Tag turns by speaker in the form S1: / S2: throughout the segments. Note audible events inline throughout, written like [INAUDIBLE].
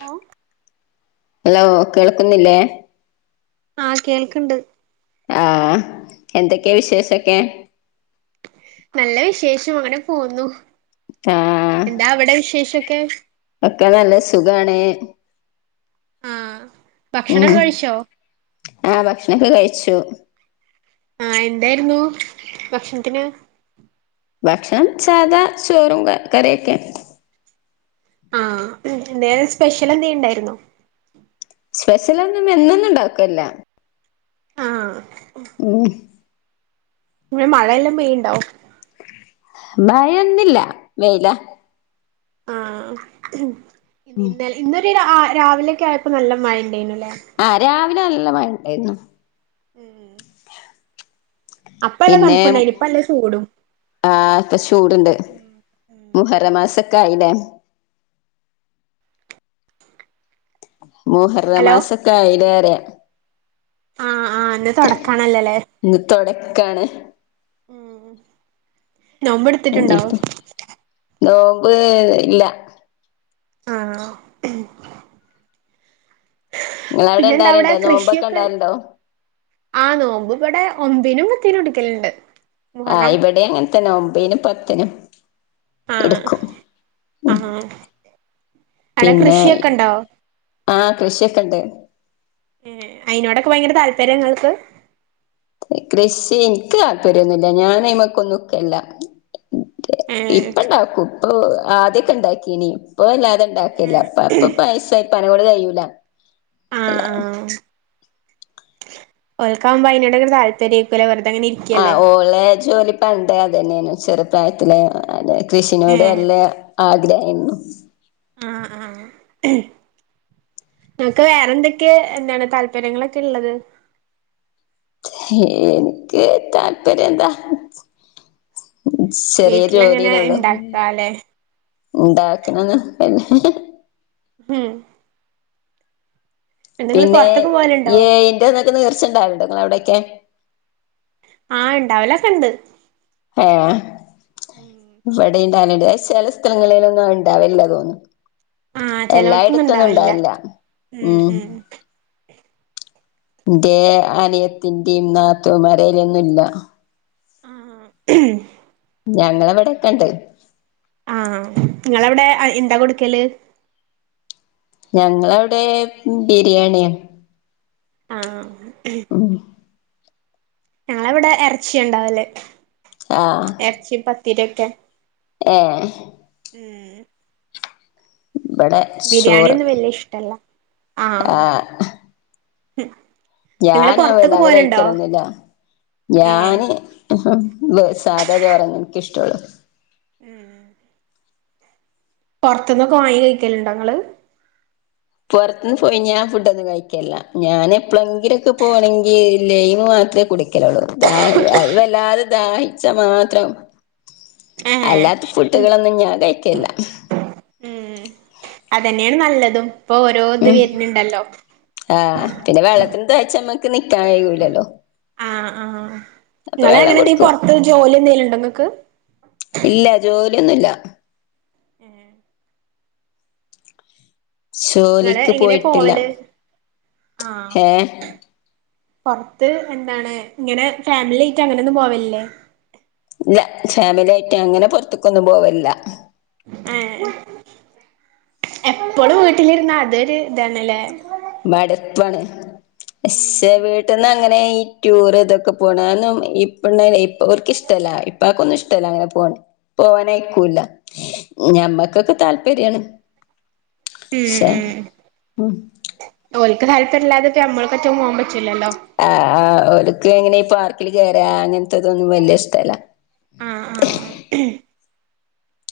S1: hello
S2: hello കേൾക്കുന്നില്ലേ
S1: ആ കേൾക്കണ്ട്
S2: ആ എന്തൊക്കെയാ വിശേഷൊക്കെ
S1: നല്ല വിശേഷം അങ്ങനെ പോവുന്നു
S2: ആ
S1: എന്താ അവിടെ വിശേഷൊക്കെ
S2: ഒക്കെ നല്ല സുഖാണ്‌
S1: ആ
S2: ഉം ആഹ ഭക്ഷണൊക്കെ കഴിച്ചു
S1: ആഹ എന്തായിരുന്നു ഭക്ഷണത്തിന്
S2: ഭക്ഷണം സാധാ ചോറും കറിയൊക്കെ
S1: ആഹ വേറെ സ്പെഷ്യൽ എന്തേം ഇണ്ടായിരുന്നോ
S2: സ്പെഷ്യലൊന്നും എന്നൊന്നും ഉണ്ടാക്കല്യാ
S1: ആഹ്
S2: ഉം [UNINTELLIGIBLE]
S1: [UNINTELLIGIBLE] മഴയെല്ലാം പെയ്യിണ്ടോ
S2: മഴയൊന്നൂല്യ വെയില
S1: ആഹ ഇന്ന ഇന്നൊരു രാവിലെൊക്കെ ആയപ്പോ നല്ല മഴ ഉണ്ടനല്ലേ
S2: ആഹ് രാവിലെ നല്ല മ ഉണ്ടായിരുന്നു
S1: ഉം അപ്പല്ലാം
S2: പിന്നെ
S1: തണുണ്ടയി ഇപ്പല്ല ചൂടും
S2: ആഹ് ഇപ്പൊ ചൂടുണ്ട് മുഹരമാസൊക്കെ ആയില്ലേ മോഹറ
S1: ഹലോ
S2: മാസക്കായിലേറെ
S1: ആഹ് ആഹ് എന്നന്ന് തുൊടക്കാണല്ലല്ലേ
S2: എക്കാണ്
S1: ഉംോമ്പ് എടുത്തിട്ടുണ്ടാവോ
S2: ഏ ഇല്ല
S1: ആഹ
S2: നിങ്ങളവിടെ
S1: പിന്നെ എന്താ അവിടെ
S2: ഇണ്ടാവലുണ്ടോ നോമ്പൊക്കെ
S1: കൃഷിയൊക്കെണ്ട്
S2: ഇണ്ടാവലുണ്ടോ
S1: ആഹ് നോമ്പ് ഇവിടെ ഒമ്പിനും കത്തിനും എടുക്കലുണ്ട്
S2: ആഹ്
S1: മുഹറം
S2: ഇവിടെ അങ്ങന തന്നെ ഒമ്പേനും പത്തിനും
S1: ആഹ
S2: എടുക്കും ഉം
S1: ആഹ അട
S2: പിന്നെ
S1: കൃഷിയൊക്കെണ്ടാവ
S2: ആഹ് കൃഷിയൊക്കെ ഇണ്ട്
S1: ഏ അയിതിനോടൊക്കെ ഭയങ്കര താല്പര്യങ്ങൾക്ക്
S2: കൃഷി എനിക്ക് താല്പര്യൊന്നുല്ല ഞാാന്മക്കൊന്നുക്കല്ല
S1: ഏഹ്
S2: ഇപ്പ ഇണ്ടാക്കും ഇപ്പൊ ആദ്യൊക്കെ ഇണ്ടാക്കിനി ഇപ്പ എല്ലാ അണ്ടാക്കില്ല അ അപ്പൊ പൈസ ഇപ്പന കൂടെ കഴൂലല്ല
S1: ഓൽക്കാമ്പോ അയ്നൊടെ താല്പര്യം വ
S2: ആ് ഓളെ ജോലി പണ്ടെ അതന്നെയാണ് ചെറുപ്രായത്തില് അ കൃഷിനോട്
S1: ഏഹ്
S2: വല്ല ആഗ്രഹരുന്നു
S1: ആഹ ആഹ നക്ക് വേറെന്തൊക്കെയ എന്താണ് താല്പര്യങ്ങളൊക്കെള്ളത്
S2: എനിക്ക് താല്പര്യം എന്താ ചെറിയ
S1: വീട്ടിലങ്ങനെ
S2: ജോലിയന്നള്ളു
S1: ഇണ്ടാക്കാല്ലേ
S2: ഉണ്ടാക്കണംന്ന് അല്ല
S1: ഹം
S2: പിന്നെ
S1: പോവലുണ്ടോ
S2: ഈ ഇറന്നക്ക തീർച്ചണ്ടാവടങ്ങ എവിടെൊക്കെ
S1: ആ ഇണ്ടാവലക്കണ്ട്
S2: ഏ ഇവിടെ നണ്ട് ചെല സ്ഥലങ്ങളിലൊന്നും ഉണ്ടാവില്ല തോന്നും
S1: ആ ചെലോടത്തൊന്നും ഇണ്ടാവില്ല ഉം ഉ
S2: ന്റെ ആന്യത്തിന്റെയും നാത്തൂമാരെയ്ലെങ്ങുല്ല
S1: ആ
S2: ഞങ്ങളവിടെക്കെണ്ട്
S1: ആ നിങ്ങളവിടെ എന്താ കൊടുക്കല്
S2: ഞങ്ങളവിടെ ബിരിയാണിയാ
S1: ആ
S2: ആഹ
S1: ഞങ്ങളിവിടെ എറച്ചിയ ഉണ്ടാവലേ ഇറച്ചിയും പത്തിരി ഒക്കെ
S2: ഏ
S1: ഏ
S2: ഇവിടെ ചോറ്
S1: ബിരിയാണിയൊന്നും വല്യഷ്ടല്ല ആഹ
S2: ആഹ് ഞാനും അവല്ല അത് കഴിക്കലൊന്നുമില്ല
S1: ഏഹ്
S2: ഞാന് സാദാ ചോറന്ന എനിക്കിഷ്ടള്ളു
S1: ഉം പൊറത്തുന്നൊക്കെ വാങ്ങി കയിക്കലണ്ടങ്ങള്
S2: പൊറത്തുനിന്ന് പോയി ഞാൻ ഫുഡ് ഒന്നും കഴിക്കല്ല ഞാൻ എപ്പഴെങ്കിലും ഒക്കെ പോകണെങ്കിൽ ലൈം വാങ്ങി മാത്രേ കുടിക്കലുള്ളൂ അതും വല്ലാതെ ദാഹിച്ച മാത്രം
S1: ഏഹ്
S2: അല്ലാത്ത ഫുഡുകളൊന്നും ഞാൻ കഴിക്കെല്ല
S1: ഉം അതന്നെയാണ് നല്ലതും ഓരോ ഇത്
S2: മ്മ്
S1: വരുന്നുണ്ടല്ലോ
S2: ആഹ് പിന്നെ വെള്ളത്തിന് തേച്ചമ്മ നിക്കാൻ കഴിയുകേലല്ലോ
S1: നിങ്ങള് അങ്ങനെ എന്ത് പൊറത്ത് ജോലി എന്തെലും ഉണ്ടോ ങ്ങക്ക്
S2: ഇല്ല ജോലിയൊന്നുല്ല
S1: ങ്ങള്
S2: ജോലിക്ക്
S1: എങ്ങനെ
S2: പോയിട്ടില്ല
S1: പോവല് ആഹ്
S2: ഏഹ്
S1: പൊറത്ത് എന്താണ് ഇങ്ങനെ ഫാമിലി ആയിട്ട് അങ്ങനെ ഒന്നും പോവല്ലേ
S2: ഇല്ല ഫാമിലിയായിട്ട് അങ്ങനെ പൊറത്തെക്കൊന്നും പോവല്ല
S1: ഏഹ് എപ്പോഴും വീട്ടിലിരുന്ന അതൊരു ഇതാണല്ലേ
S2: മടുപ്പാണ് പക്ഷേ വീട്ടിൽന്ന് അങ്ങനെ നെ ഈ ടൂർ ഇതൊക്കെ പോണെ ഇപ്പ ഇ അവർക്ക് ഇഷ്ടല്ല ഇപ്പാക്കൊന്നും ഇഷ്ടല്ല അങ്ങനെ പോണെ പോവാനായിക്കൂല്ല ഞമ്മക്കൊക്കെ താല്പര്യണ്
S1: ഉം
S2: ശരി മ്മ്
S1: ഓല്ക്ക് താല്പര്യം ഇല്ലാതെ ഇ നമ്മറ്റകുമ്പ
S2: ആഹ് ഹ് ഒല്ക്ക് എങ്ങനെ ഈ പാർക്കിൽ കേയറ അങ്ങനെ ഇതൊന്നും വല്യ ഇഷ്ടമല്ല
S1: ആഹ് ആഹ്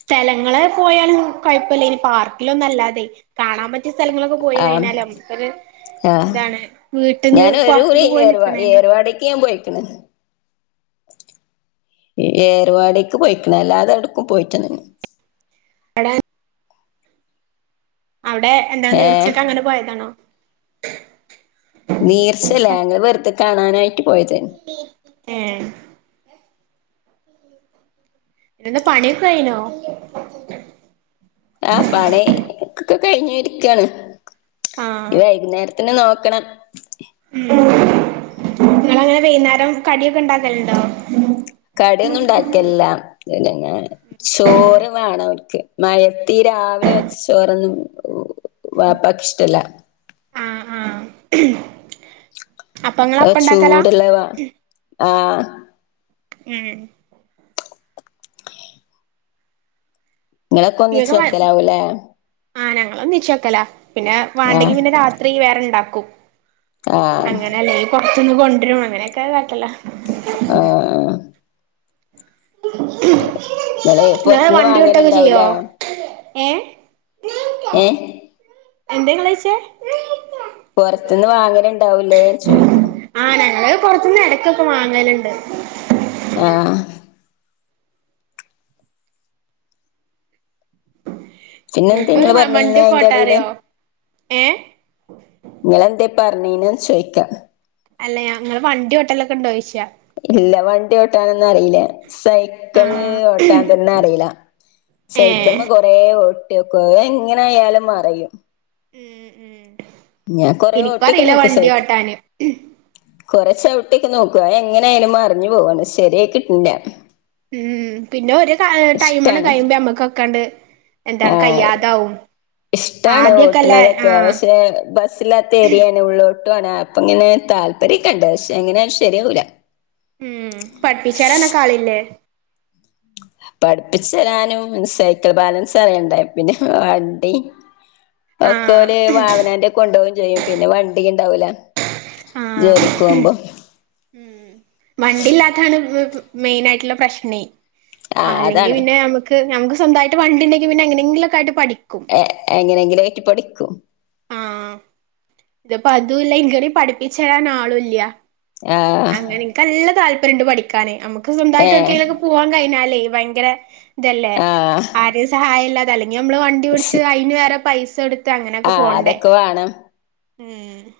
S1: സ്ഥലങ്ങള് പോയാല് കുഴപ്പില്ല ഇനി പാർക്കിലൊന്നും അല്ലാതെ കാണാൻ പറ്റു മറ്റ് സ്ഥലങ്ങളൊക്കെ പോയി
S2: ആഹ്
S1: കഴിഞ്ഞാലും നമക്ക് ഇങ്ങനെ
S2: ആഹ് ഞാന് ഒരു കുടി
S1: പൊറത്ത്ക്ക് പോയി
S2: ഏർവാ
S1: നിക്കണേന്റെ
S2: ഏർവാടിക്ക് ഞാൻ പോയി [UNINTELLIGIBLE] ഏ ഏർവാടിക്ക് പോയിക്കണ് അല്ലാതെ ഏടുക്കും പോയിട്ടൊന്നുല്ല
S1: ഏടെ അവിടെ എന്താ
S2: ഏഹ്
S1: നേർച്ചക്ക് അങ്ങനെ പോയതാണോ
S2: നീർച്ചല്ലേ ഞങ്ങൾ വെറുതെ കാണാനായിട്ട് പോയത്
S1: ഏഹ് ഇന്താ പണിയൊക്കെ കയിനോ
S2: ആഹ് പണിയൊക്കെ കഴിഞ്ഞു ഇരിക്കയാണ്
S1: ആഹ്
S2: വൈകുന്നേര ത്തിന് നോക്കണം
S1: നിങ്ങള് അങ്ങനെ വൈകുന്നേരം കടിയൊക്കെ ഇണ്ടാക്കലുണ്ടോ
S2: കടിയൊന്നും ഇണ്ടാക്കലില്ല എല്ലാം ഇ ചോറ് വേണം അവർക്ക് മയത്തീ രാവിലെ വെച്ച ചോറൊന്നും വാപ്പക്ക് ഇഷ്ടല്ല
S1: ആഹ് ആഹ് അപ്പൊ നിങ്ങള് അപ്പ ഇണ്ടാക്കലാ
S2: ചൂടുള്ള വാ ആഹ്
S1: മ്മ്
S2: നിങ്ങളൊക്കെ ഒന്നിച്ച്
S1: ഇങ്ങക്ക് വ
S2: വെക്കലാവൂലേ
S1: ആഹ് ഞങ്ങള് ഒന്നിച്ച് വെക്കല പിന്നെ വേണ്ടെങ്കി
S2: ആഹ്
S1: പിന്നെ രാത്രി വേറെ ഇണ്ടാക്കും
S2: ആഹ്
S1: അങ്ങനെയല്ലേ ഈ പൊറത്തൊന്ന് കൊണ്ടുവരും അങ്ങനെയൊക്കെ കാട്ടലാ
S2: ആഹ് ആഹ് ഇങ്ങള് പൊറത്ത്ന്ന്
S1: വണ്ടി ഇട്ടൊക്കെ ചെയ്യോ
S2: വാങ്ങലുണ്ടാവൂലേ
S1: ഏഹ്
S2: ഏഹ്
S1: എന്താ ഇങ്ങള് ചോദിച്ചേ
S2: പുറത്തുന്ന് വാങ്ങന ഇണ്ടാവൂലേന്ന് ചോയ്ക്കാ
S1: പൊറത്തന്ന് ഇടക്കൊക്കെ വാങ്ങലുണ്ട്
S2: ആഹ് ഹ് പിന്നെ എന്താ
S1: ഇങ്ങക്ക്
S2: നിങ്ങള്
S1: വ
S2: പറഞ്ഞന്നേ
S1: വണ്ടിയൊക്കെ
S2: അയിന്റെ ഇടയില്
S1: ഓട്ടാറിയോ ഏഹ്
S2: നിങ്ങളെന്താ പറഞ്ഞീനെ ചോദിക്കാ
S1: അല്ല നിങ്ങള് വണ്ടിയോട്ടലൊക്കെ ഉണ്ടോ ചോയിച്ചെ
S2: ഇല്ല വണ്ടി ഓട്ടാനൊന്നും അറീല്ല സൈക്കിള്
S1: ആഹ്
S2: ഓട്ടാൻ തന്നെ അറീല്ല
S1: ഏഹ്
S2: സൈക്കിള്മ്മ കൊറെ ഓട്ടീക്കും അതങ്ങനെ ആായാലും മറിയും
S1: ഉം ഉം
S2: ഞാൻ കൊറേ ഓട്ടിയൊക്കെ
S1: എനിക്കറിയില്ല വണ്ടി ഓട്ടാന്
S2: കുറെ ചവിട്ടൊക്കെ നോക്കും അതാങ്ങനെയാലും മറിഞ്ഞു പോകാണ് ശെരിയയികിട്ടിണ്ല്ല
S1: ഉം പിന്നെ ഒര് ആ ടൈമ് ണ്
S2: ഇഷ്ടാണ്
S1: കഴിയുമ്പ നമ്മക്കൊക്കാണ്ട് എന്താണ്
S2: ആഹ്
S1: കയ്യാതാവും
S2: ഇഷ്ടാണ്
S1: ആദ്യൊക്കെല്ലേ
S2: ഓട്ടണതൊക്കെ
S1: ആഹ്
S2: പക്ഷെ ബസ്സില്ലാത്ത ഏരിയാനെ ഉള്ള് ട്ട് അപ്പ അങ്ങനെ താല്പര്യം ക്ണ്ട് പക്ഷെ എങ്ങനെ ശരിയാവൂല
S1: ഉം പഠപ്പിച്ചരാനോക്കെ ആളില്ലേ
S2: പഠിപ്പിച്ചു തരാനും സൈക്കിൾ ബാലൻസ് അറിയണ്ടേ ഉം പിന്നെ വണ്ടി
S1: ആഹ്
S2: ഒക്കെല് അവനാന്റെ ഒക്ക കൊണ്ടുപോകയും ചെയ്യും പിന്നെ വണ്ടി ഉണ്ടാവൂല
S1: ആഹ
S2: ജോലിക്ക് പോകുമ്പോ
S1: ഉം വണ്ടില്ലാത്താണ് ഉം മെയിനായിട്ടുള്ള പ്രശ്നേ
S2: ആ
S1: അല്ലെങ്കിൽ
S2: അതാണ്
S1: പിന്നെ നമുക്ക് നമുക്ക് സ്വന്തമായിട്ട് വണ്ടിണ്ടങ്കിൽ പിന്നെ എങ്ങനങ്കിലൊക്ക ആയിട്ട് പഠി
S2: എങ്ങനെങ്കിലായിട്ട് പഠിക്കും
S1: ആഹ ഇതപ്പോ അതൂല്ല ഇങ്ങ പഠിപ്പിച്ച തരാൻ ആളൂല്ല
S2: ആ
S1: അങ്ങനെ ൻക്ക് നല്ല താല്പര്യം ഉണ്ട് പഠിക്കാൻ നമുക്ക്
S2: ഏ
S1: സ്വന്തമായിട്ട് എടക്കെലോക്കെ പോവാൻ കഴിഞ്ഞാലേ ഭയങ്കര ഇതല്ലേ
S2: ആ
S1: ആരും സഹായം ഇല്ലാതെ അല്ലെങ്കിൽ നമ്മള് വണ്ടി ഓടിച്ചു അയ്ന് വേറെ പൈസ എടുത്ത
S2: ആഹ അതൊക്കെ വേണം
S1: ഏഹ്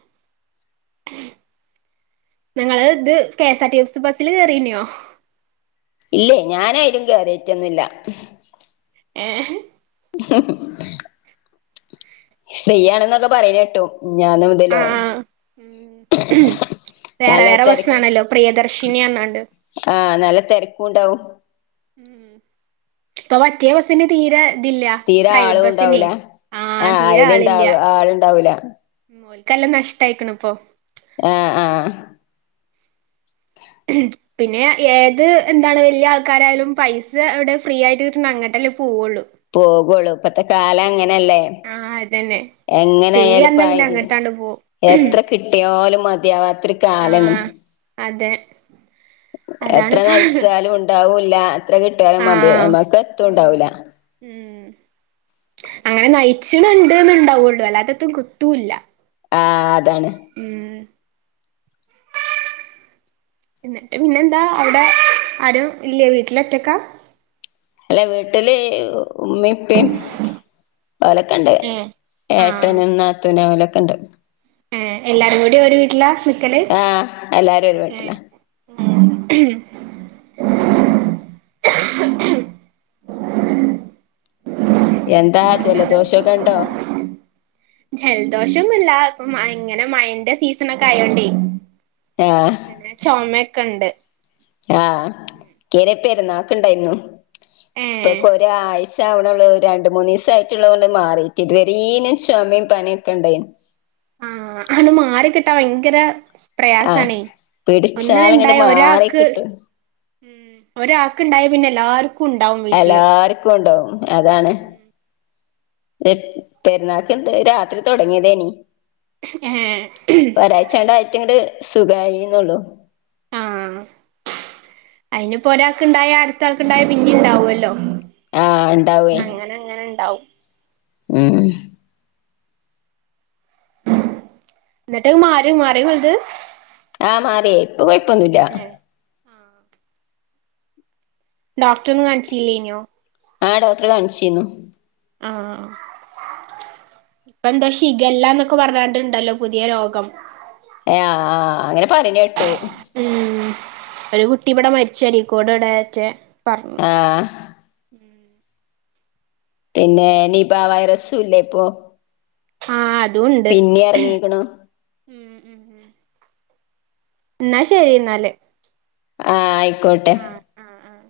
S1: നിങ്ങള് ഇത് കെഎസ് ആർ ടി സി ബസ്സില് കേറീന്നോ
S2: ഇല്ലേ ഞാനായിനും കേറിയറ്റൊന്നുല്ല
S1: ഏഹ്
S2: ഹ്മ്മ് ഫ്രീയാണെന്നൊക്കെ പറയുന്ന കേട്ടു മിഞാന്നു മുതലോ
S1: ആഹ് ഉം വേറെ
S2: നല്ല
S1: വേറെ
S2: തിരക്ക്
S1: ബസ്സാണല്ലോ പ്രിയദർശിനി പറഞ്ഞാണ്ട്
S2: ആഹ നല്ല തിരക്കുണ്ടാവും
S1: ഒ അപ്പൊ മറ്റേ ബസിന് തീരെ ഇതില്ല
S2: തീരെ
S1: പ്രൈവറ്റ്
S2: ആളും
S1: ബസിനെ
S2: ഉണ്ടാവൂല
S1: ആ തീരെ ആളില്ല
S2: അയിലുണ്ടാവ ആളുണ്ടാവൂല
S1: ല്ലാം നഷ്ടയിക്ക്ണ ഇപ്പൊ
S2: ആഹ ആഹ്
S1: മ്മഗ്ര പിന്നെ ഏത് എന്താണ് വലിയ ആൾക്കാരായാലും പൈസ എവിടെ ഫ്രീ ആയിട്ട് കിട്ടുന്ന അങ്ങട്ടെ പോവുള്ളു
S2: പോകൊള്ളൂ ഇപ്പത്തെ കാലം അങ്ങനല്ലേ
S1: ആഹ് അതന്നെ
S2: എങ്ങനെ
S1: ഫ്രീ
S2: ആയാലുംപ്പ
S1: പറഞ്ഞ പിന്നെ അങ്ങട്ടാണ്ട് പോവും
S2: എത്ര കിട്ടിയാലും മതി മതിയാകാത്തര് കാലാണ്
S1: ആഹ് അതെ
S2: എത്ര
S1: അതാണ്പ്പ
S2: നയിച്ചാലും ഉണ്ടാവൂല്ല ത്ര
S1: ആഹ്
S2: കിട്ടിയാലുംമ്മക്ക്
S1: ഉം
S2: എത്തുണ്ടാവില്ല
S1: ഉം അങ്ങനെ നയിച്ചണണ്ട് ഉണ്ടാവുള്ളൂ അല്ലാത്തത്തും കിട്ടൂല്ല
S2: ആ
S1: ഉം ഭാ എന്നിട്ട് പിന്നെന്താ താത്ത അവിടെ ആരും ഇല്ലേ വീട്ടില ഒറ്റക്കാ
S2: അല്ല വീട്ടില് ഉമ്മപ്പം ഓലക്കണ്ട്
S1: ഏഹ് ആഹ്
S2: ഏട്ടനും നാത്തൂനും ഓല ക്കണ്ട്
S1: ഏഹ് എല്ലാരും കൂടി ഒരു വീട്ടില
S2: ആഹ എല്ലാരും ഒരു വീട്ടില
S1: ഉം കും ഹ്രം ഹ്രം
S2: എന്താ ജെല ദോഷക്കോണ്ടോ
S1: ജലദോഷൊന്നുല്ല ഇങ്ങനെ മഴന്റെ സീസൺ ഒക്കെ
S2: ആഹ്
S1: ആയോണ്ടേനെ ച കണ്ട്
S2: ആഹ് ഇനപ്പായിരുന്ന ആക്ക ഇണ്ടായിരുന്നു
S1: ഏഹ്
S2: ഇപ്പൊക്ക ഒരാഴച ണള്ള രണ്ട മൂന്ന് ദിവസ ആയിട്ടുള്ളതത് കൊണ്ട് മാറിട്ട് ഇതുവര ഇനും ചുമയും പനിയൊക്കെ ഉണ്ടായി
S1: ആഹ അനു മാറിിക്കിട്ടാ ഭയങ്കര
S2: ആഹ്
S1: പ്രയാസണേ ഒന്നിന
S2: പിടിച്ചാലങ്ങട്ട്
S1: ഉണ്ടായ
S2: മാറി
S1: ഒരാൾക്ക്
S2: കിട്ടും
S1: ഉം ഒരാൾക്ക്ുണ്ടായി പിന്നെല്ല ആർക്കും
S2: എല്ലാർക്കും ഉണ്ടാവും അതാണ് പെരുന്നാൾക്ക് എന്ത് രാത്രി തുടങ്ങിയതേനി
S1: ഏഹ്
S2: പരാച്ചേണ്ട യിറ്റ ഇങ്ങടെ സുഖമായിന്നള്ളു
S1: ആഹ അയിനിപ്പോൊ ഒരാൾക്ക്ുണ്ടായ അടുത്ത ആൾക്ക്ുണ്ടായ പിന്നി ഉണ്ടാവല്ലോ
S2: ആഹ് ഉണ്ടാവേ
S1: അങ്ങനെ അങ്ങനെ ഉണ്ടാവും
S2: ഉം
S1: എന്നിട്ട് മാര മാറ വലുത്
S2: ആഹ മാറ ഇപ്പൊ കൊഴപ്പൊന്നുമില്ല
S1: ഡോക്ടറിന കാണിച്ചല്ലേനോ
S2: ആ ഡോക്ടറ കാണിച്ചീന്നു
S1: ആഹ ഇപ്പ എന്താ ശിഖല്ല എന്നൊക്കെ പറഞ്ഞണ്ട് ഇണ്ടല്ലോ പുതിയ രോഗം
S2: ഏ ആ അങ്ങനെ പറഞ് കേട്ടു
S1: ഉം ഒരു കുട്ടി ഇവിടെ മരിച്ചക്കോട് ഇടറ്റേ പറഞ്ഞു
S2: ആഹ് പിന്നെ നിബ വൈറസും ഇല്ല ഇപ്പൊ
S1: ആഹ അതെ
S2: പിന്നെ ഇറങ്ങീക്കണോ
S1: ഉം ഉം ഉം എന്നാ ശരി എന്നാലേ
S2: ആഹ ആയിക്കോട്ടെ
S1: ആഹ്